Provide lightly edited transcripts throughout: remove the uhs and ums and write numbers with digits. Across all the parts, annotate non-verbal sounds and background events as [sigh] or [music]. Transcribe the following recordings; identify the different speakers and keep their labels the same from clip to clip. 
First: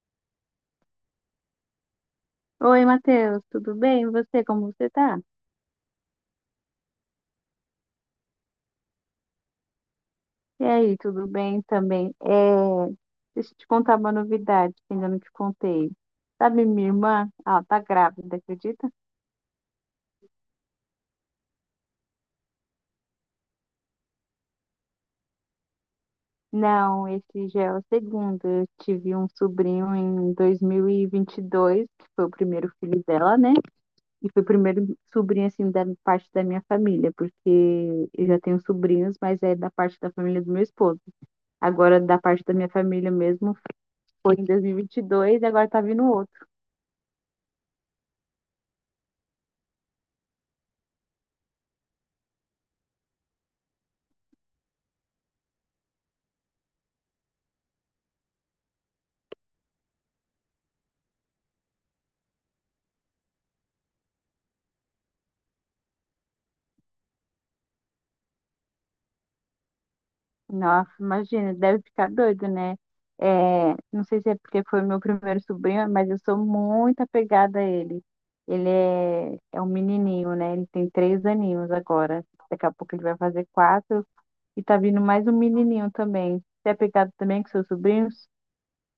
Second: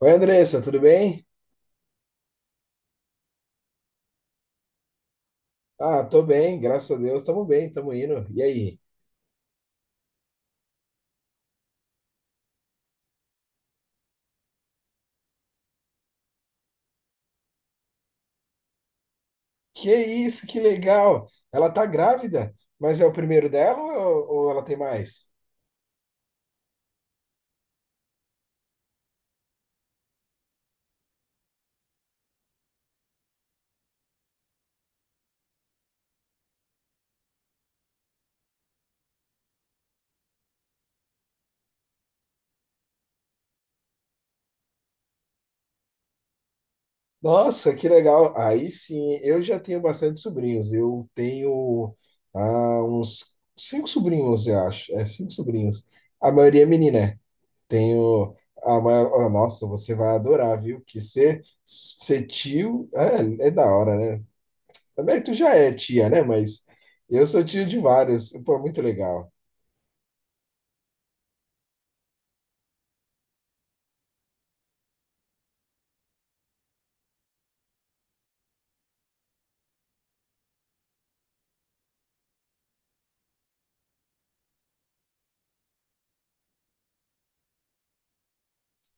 Speaker 1: Oi, Andressa, tudo bem?
Speaker 2: Oi, Matheus, tudo bem? E você, como você tá?
Speaker 1: Ah, tô bem, graças a Deus, tamo bem, tamo indo. E aí?
Speaker 2: E aí, tudo bem também? É, deixa eu te contar uma novidade que ainda não te contei. Sabe, minha irmã, ela tá grávida, acredita?
Speaker 1: Que isso, que legal! Ela tá grávida, mas é o primeiro dela ou ela tem mais?
Speaker 2: Não, esse já é o segundo. Eu tive um sobrinho em 2022, que foi o primeiro filho dela, né? E foi o primeiro sobrinho, assim, da parte da minha família, porque eu já tenho sobrinhos, mas é da parte da família do meu esposo. Agora, da parte da minha família mesmo, foi em 2022 e 22 e agora tá vindo outro.
Speaker 1: Nossa, que legal! Aí sim, eu já tenho bastante sobrinhos. Eu tenho uns cinco sobrinhos, eu acho. É, cinco sobrinhos. A maioria é menina, né? Tenho oh, nossa, você vai adorar, viu? Que ser tio é da hora, né? Também tu já é tia, né? Mas eu sou tio de vários. Pô, é muito legal.
Speaker 2: Nossa, imagina, deve ficar doido, né? É, não sei se é porque foi meu primeiro sobrinho, mas eu sou muito apegada a ele. Ele é um menininho, né? Ele tem 3 aninhos agora. Daqui a pouco ele vai fazer quatro e tá vindo mais um menininho também. Você é apegado também com seus sobrinhos?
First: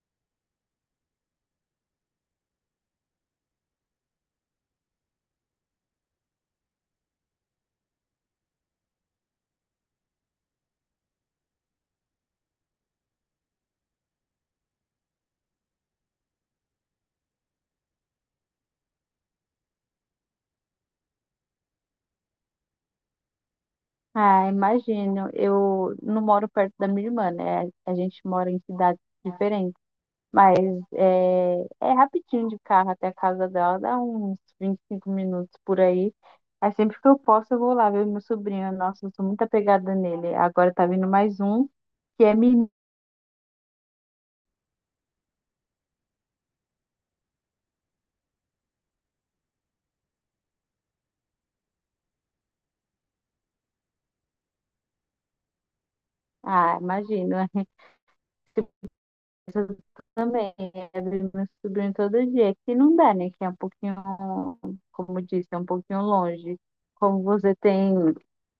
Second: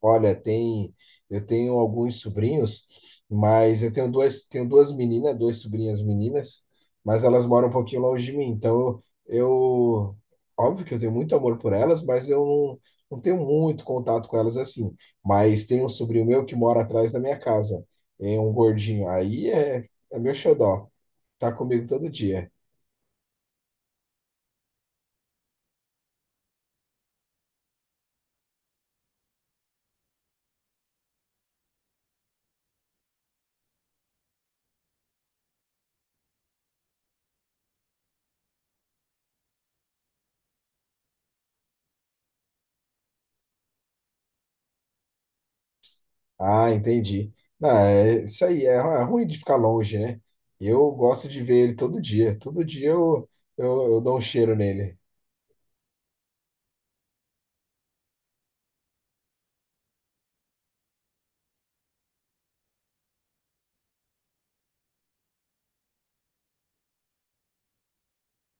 Speaker 1: Olha, eu tenho alguns sobrinhos, mas eu tenho duas meninas, duas sobrinhas meninas, mas elas moram um pouquinho longe de mim. Então, eu, óbvio que eu tenho muito amor por elas, mas eu não tenho muito contato com elas assim. Mas tem um sobrinho meu que mora atrás da minha casa, é um gordinho. Aí é meu xodó. Tá comigo todo dia.
Speaker 2: Ah, imagino. Eu não moro perto da minha irmã, né? A gente mora em cidades diferentes. Mas é, é rapidinho de carro até a casa dela, dá uns 25 minutos por aí. Aí sempre que eu posso, eu vou lá ver meu sobrinho. Nossa, eu sou muito apegada nele. Agora tá vindo mais um, que é menino.
Speaker 1: Ah, entendi. Não, é isso aí, é ruim de ficar longe, né? Eu gosto de ver ele todo dia. Todo dia eu dou um cheiro nele.
Speaker 2: Ah, imagina, eu também. Eu vejo meu sobrinho todo dia, que não dá, né? Que é um pouquinho, como eu disse, é um pouquinho longe. Como você tem,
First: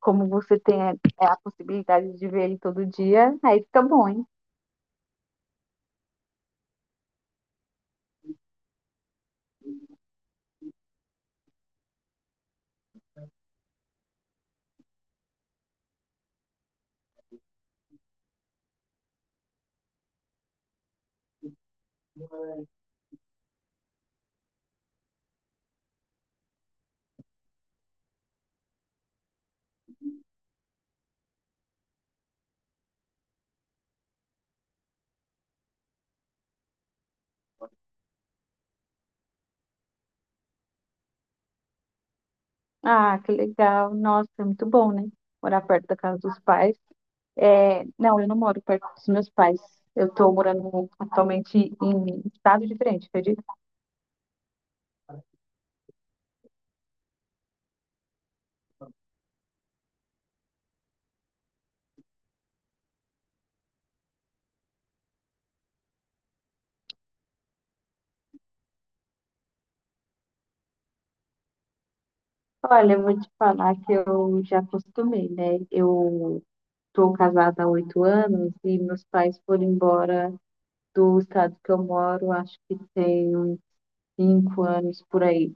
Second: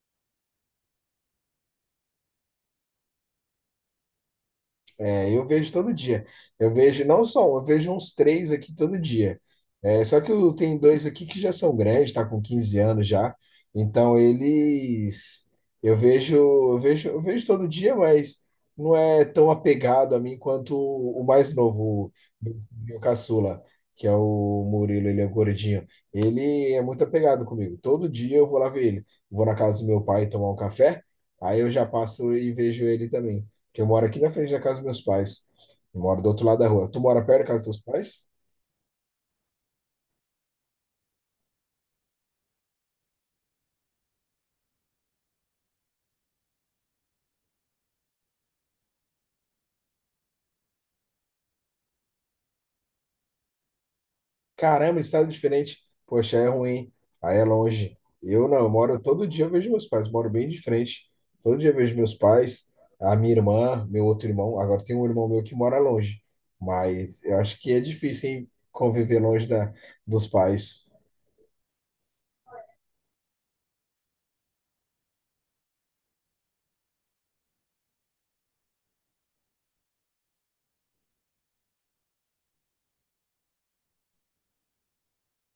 Speaker 2: como você tem a possibilidade de ver ele todo dia, aí fica bom, hein?
Speaker 1: É, eu vejo todo dia. Eu vejo não só um, eu vejo uns três aqui todo dia. É, só que eu tenho dois aqui que já são grandes, tá com 15 anos já. Então eles eu vejo todo dia, mas não é tão apegado a mim quanto o mais novo, o meu caçula, que é o Murilo, ele é gordinho. Ele é muito apegado comigo. Todo dia eu vou lá ver ele. Vou na casa do meu pai tomar um café, aí eu já passo e vejo ele também. Porque eu moro aqui na frente da casa dos meus pais. Eu moro do outro lado da rua. Tu mora perto da casa dos teus pais?
Speaker 2: Ah, que legal. Nossa, é muito bom, né? Morar perto da casa dos pais. É, não, eu não moro perto dos meus pais. Eu estou morando atualmente em estado diferente, acredito.
Speaker 1: Caramba, estado diferente. Poxa, é ruim. Aí é longe. Eu não, eu moro todo dia, eu vejo meus pais. Moro bem de frente. Todo dia eu vejo meus pais, a minha irmã, meu outro irmão. Agora tem um irmão meu que mora longe. Mas eu acho que é difícil, hein, conviver longe dos pais.
Speaker 2: Olha, eu vou te falar que eu já acostumei, né? Eu estou casada há 8 anos e meus pais foram embora do estado que eu moro, acho que tem uns 5 anos por aí.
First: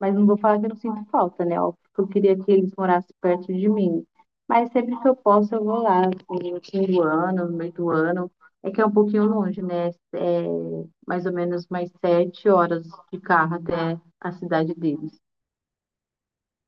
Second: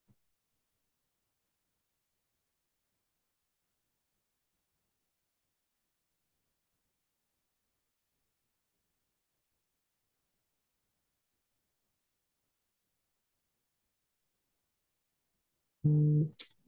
Speaker 2: Mas não vou falar que eu não sinto falta, né? Óbvio que eu queria que eles morassem perto de mim. Mas sempre que eu posso, eu vou lá, assim, no fim do ano, no meio do ano. É que é um pouquinho longe, né? É mais ou menos mais 7 horas de carro até a cidade deles.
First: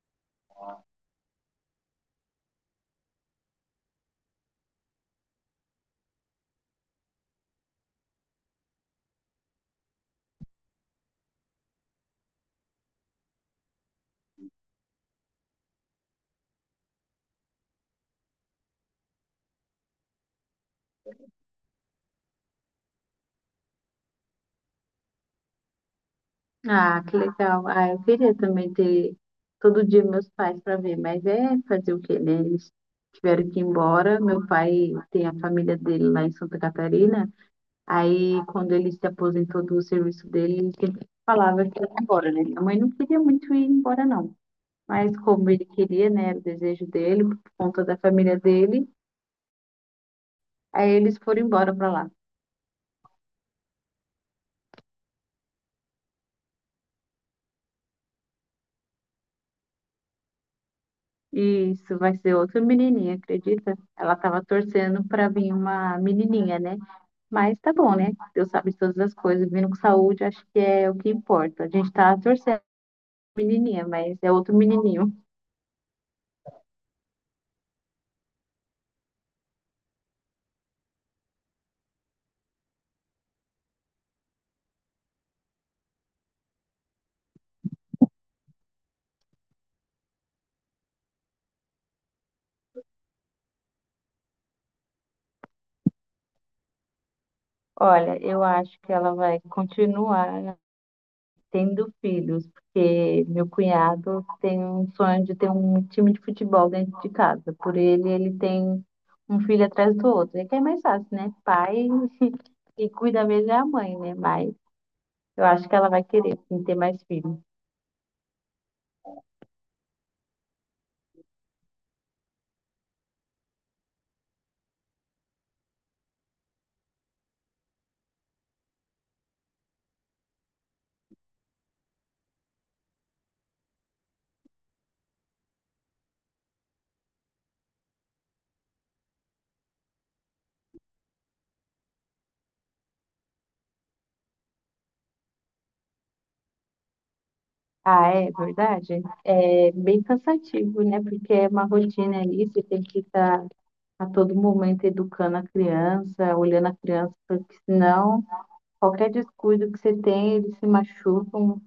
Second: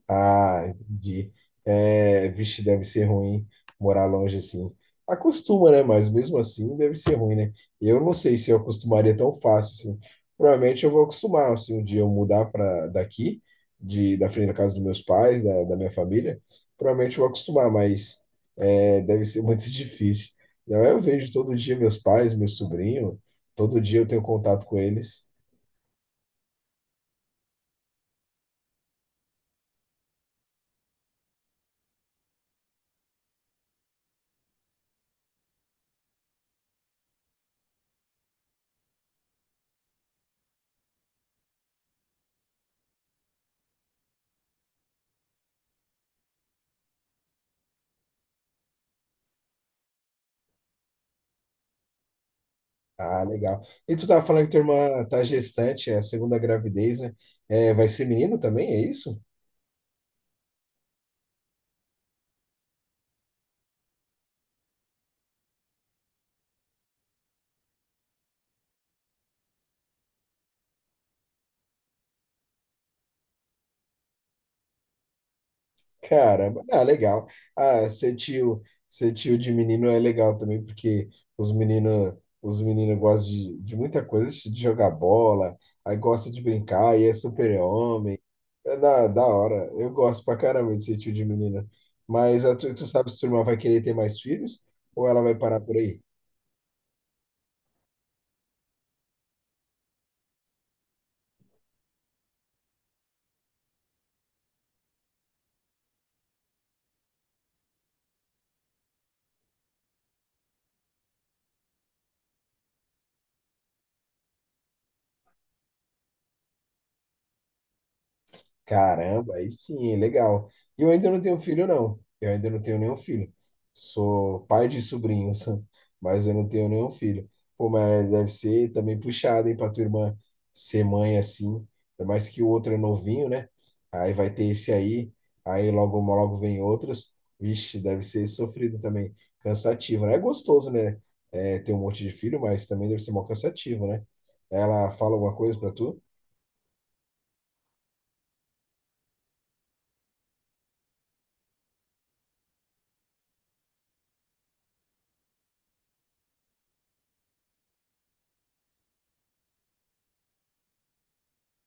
Speaker 1: Ah, entendi. É, vixe, deve ser ruim morar longe assim. Acostuma, né? Mas mesmo assim deve ser ruim, né? Eu não sei se eu acostumaria tão fácil assim. Provavelmente eu vou acostumar, se um dia eu mudar para daqui, da frente da casa dos meus pais, da minha família, provavelmente eu vou acostumar, mas deve ser muito [laughs] difícil. Não, eu vejo todo dia meus pais, meu sobrinho, todo dia eu tenho contato com eles.
Speaker 2: Ah, que legal. Ah, eu queria também ter todo dia meus pais para ver, mas é fazer o quê, né? Eles tiveram que ir embora. Meu pai tem a família dele lá em Santa Catarina. Aí, quando ele se aposentou do serviço dele, ele falava é que ia embora, né? Minha mãe não queria muito ir embora, não. Mas como ele queria, né? Era o desejo dele, por conta da família dele, aí eles foram embora para lá.
Speaker 1: Ah, legal. E tu tava falando que tua irmã tá gestante, é a segunda gravidez, né? É, vai ser menino também, é isso?
Speaker 2: E isso vai ser outra menininha, acredita? Ela tava torcendo para vir uma menininha, né? Mas tá bom, né? Deus sabe de todas as coisas, vindo com saúde, acho que é o que importa. A gente tá torcendo pra menininha, mas é outro menininho.
Speaker 1: Caramba, ah, legal. Ah, ser tio, de menino é legal também, porque os meninos, os meninos gostam de muita coisa, de jogar bola, aí gosta de brincar, e é super-homem. É da hora. Eu gosto pra caramba de ser tio de menina. Mas tu sabe se tua irmã vai querer ter mais filhos ou ela vai parar por aí?
Speaker 2: Olha, eu acho que ela vai continuar tendo filhos, porque meu cunhado tem um sonho de ter um time de futebol dentro de casa. Por ele, ele tem um filho atrás do outro. É que é mais fácil, né? Pai e cuida mesmo é a mãe, né? Mas eu acho que ela vai querer sim, ter mais filhos.
Speaker 1: Caramba, aí sim, hein, legal. E eu ainda não tenho filho, não. Eu ainda não tenho nenhum filho. Sou pai de sobrinhos, [laughs] mas eu não tenho nenhum filho. Pô, mas deve ser também puxado, hein, pra tua irmã ser mãe assim. Ainda mais que o outro é novinho, né? Aí vai ter esse aí, aí logo, logo vem outros. Vixe, deve ser sofrido também. Cansativo, né? É gostoso, né? É, ter um monte de filho, mas também deve ser mó cansativo, né? Ela fala alguma coisa pra tu?
Speaker 2: Ah, é verdade? É bem cansativo, né? Porque é uma rotina ali, você tem que estar a todo momento educando a criança, olhando a criança, porque senão qualquer descuido que você tem, eles se machucam.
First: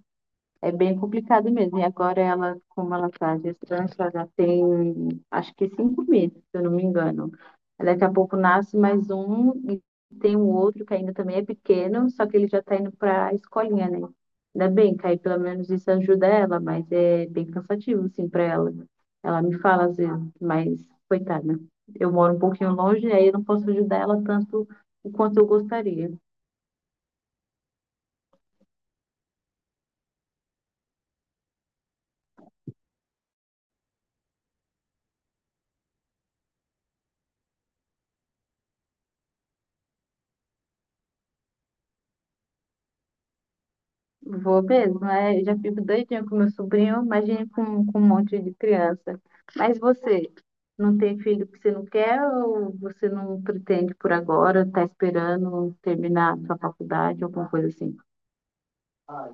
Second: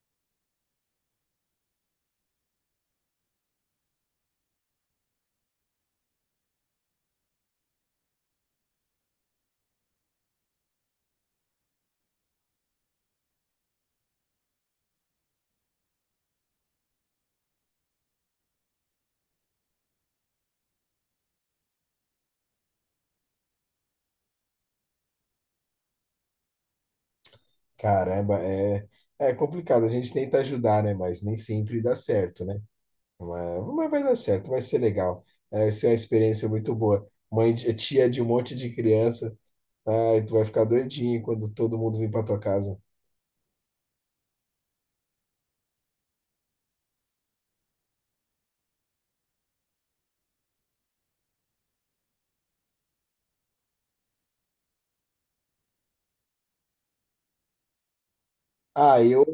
Speaker 2: É bem complicado mesmo. E agora ela, como ela está gestante, ela já tem acho que 5 meses, se eu não me engano. Aí daqui a pouco nasce mais um e tem um outro que ainda também é pequeno, só que ele já está indo para a escolinha, né? Ainda bem que aí pelo menos isso ajuda ela, mas é bem cansativo, assim, para ela. Ela me fala às vezes, mas coitada, eu moro um pouquinho longe, aí eu não posso ajudar ela tanto o quanto eu gostaria.
Speaker 1: Caramba, é complicado. A gente tenta ajudar, né? Mas nem sempre dá certo, né? Mas vai dar certo, vai ser legal. É, vai ser uma experiência muito boa. Mãe, tia de um monte de criança. Ai, tu vai ficar doidinho quando todo mundo vir para tua casa.
Speaker 2: Vou mesmo, é, eu já fico doidinha com meu sobrinho, imagine com um monte de criança. Mas você, não tem filho que você não quer ou você não pretende por agora, tá esperando terminar sua faculdade, alguma coisa assim?
Speaker 1: Ah, eu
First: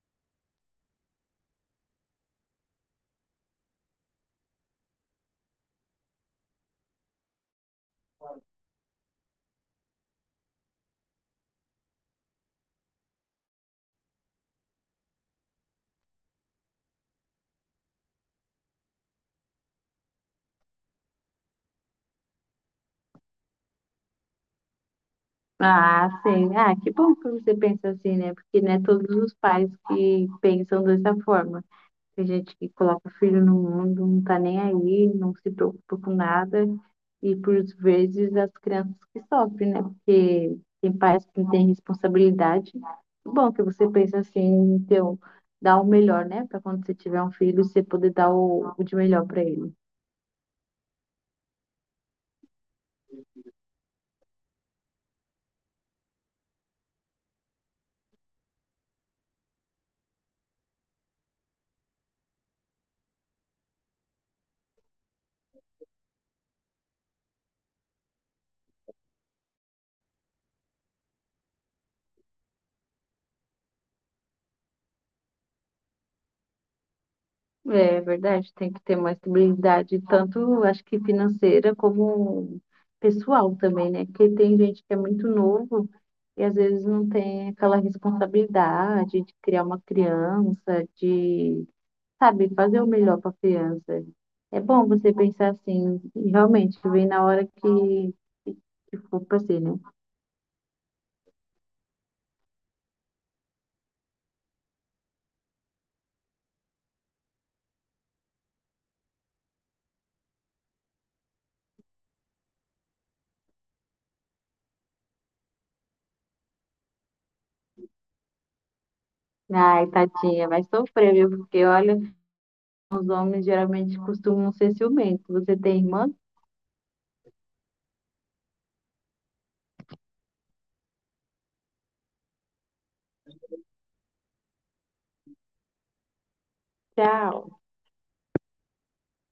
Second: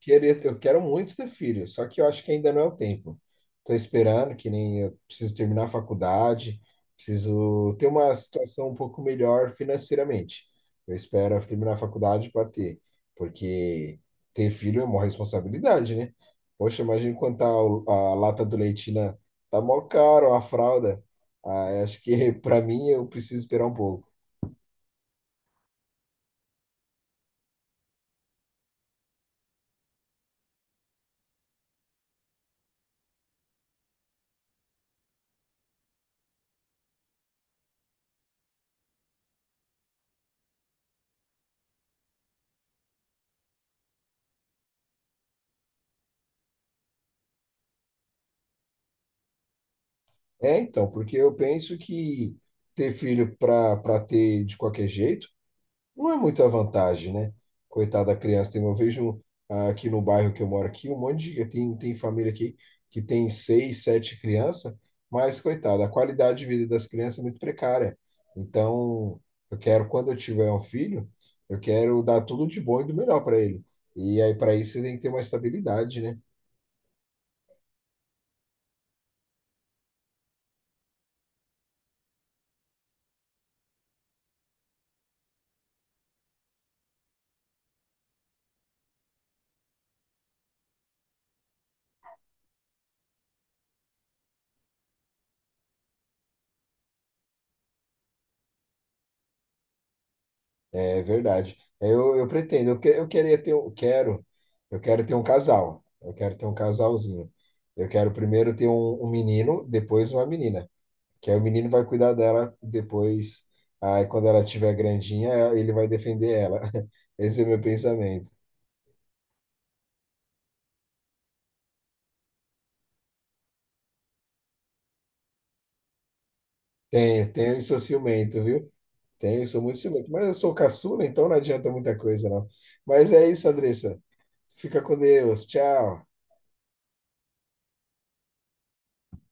Speaker 1: queria ter- eu quero muito ter filho, só que eu acho que ainda não é o tempo. Estou esperando, que nem eu preciso terminar a faculdade, preciso ter uma situação um pouco melhor financeiramente. Eu espero terminar a faculdade para ter, porque ter filho é uma responsabilidade, né? Poxa, imagina quanto tá a lata do leite, né? Tá mó caro a fralda. Ah, acho que [laughs] para mim eu preciso esperar um pouco.
Speaker 2: Ah, sim. Ah, que bom que você pensa assim, né? Porque não é todos os pais que pensam dessa forma. Tem gente que coloca filho no mundo, não tá nem aí, não se preocupa com nada. E por vezes as crianças que sofrem, né? Porque tem pais que não têm responsabilidade. Bom, é que você pensa assim, então, dar o melhor, né? Para quando você tiver um filho, você poder dar o de melhor para ele.
Speaker 1: É, então, porque eu penso que ter filho para ter de qualquer jeito não é muita vantagem, né? Coitada da criança. Eu vejo aqui no bairro que eu moro aqui, um monte de tem família aqui que tem seis, sete crianças, mas coitada, a qualidade de vida das crianças é muito precária. Então, quando eu tiver um filho, eu quero dar tudo de bom e do melhor para ele. E aí, para isso, você tem que ter uma estabilidade, né?
Speaker 2: É verdade, tem que ter uma estabilidade, tanto acho que financeira como pessoal também, né? Porque tem gente que é muito novo e às vezes não tem aquela responsabilidade de criar uma criança, de, sabe, fazer o melhor para a criança. É bom você pensar assim, e realmente, vem na hora que, que que for para ser, né?
Speaker 1: É verdade. É, eu pretendo, eu quero ter um casal. Eu quero ter um casalzinho. Eu quero primeiro ter um menino, depois uma menina. Que aí o menino vai cuidar dela, depois, aí quando ela estiver grandinha, ele vai defender ela. [laughs] Esse é o meu pensamento.
Speaker 2: Ai, tadinha, vai sofrer, viu? Porque olha, os homens geralmente costumam ser ciumentos. Você tem irmã?
Speaker 1: Tenho, tenho e sou ciumento, viu? Tenho, sou muito ciumento. Mas eu sou caçula, então não adianta muita coisa, não. Mas é isso, Andressa. Fica com Deus. Tchau.
Speaker 2: Tchau.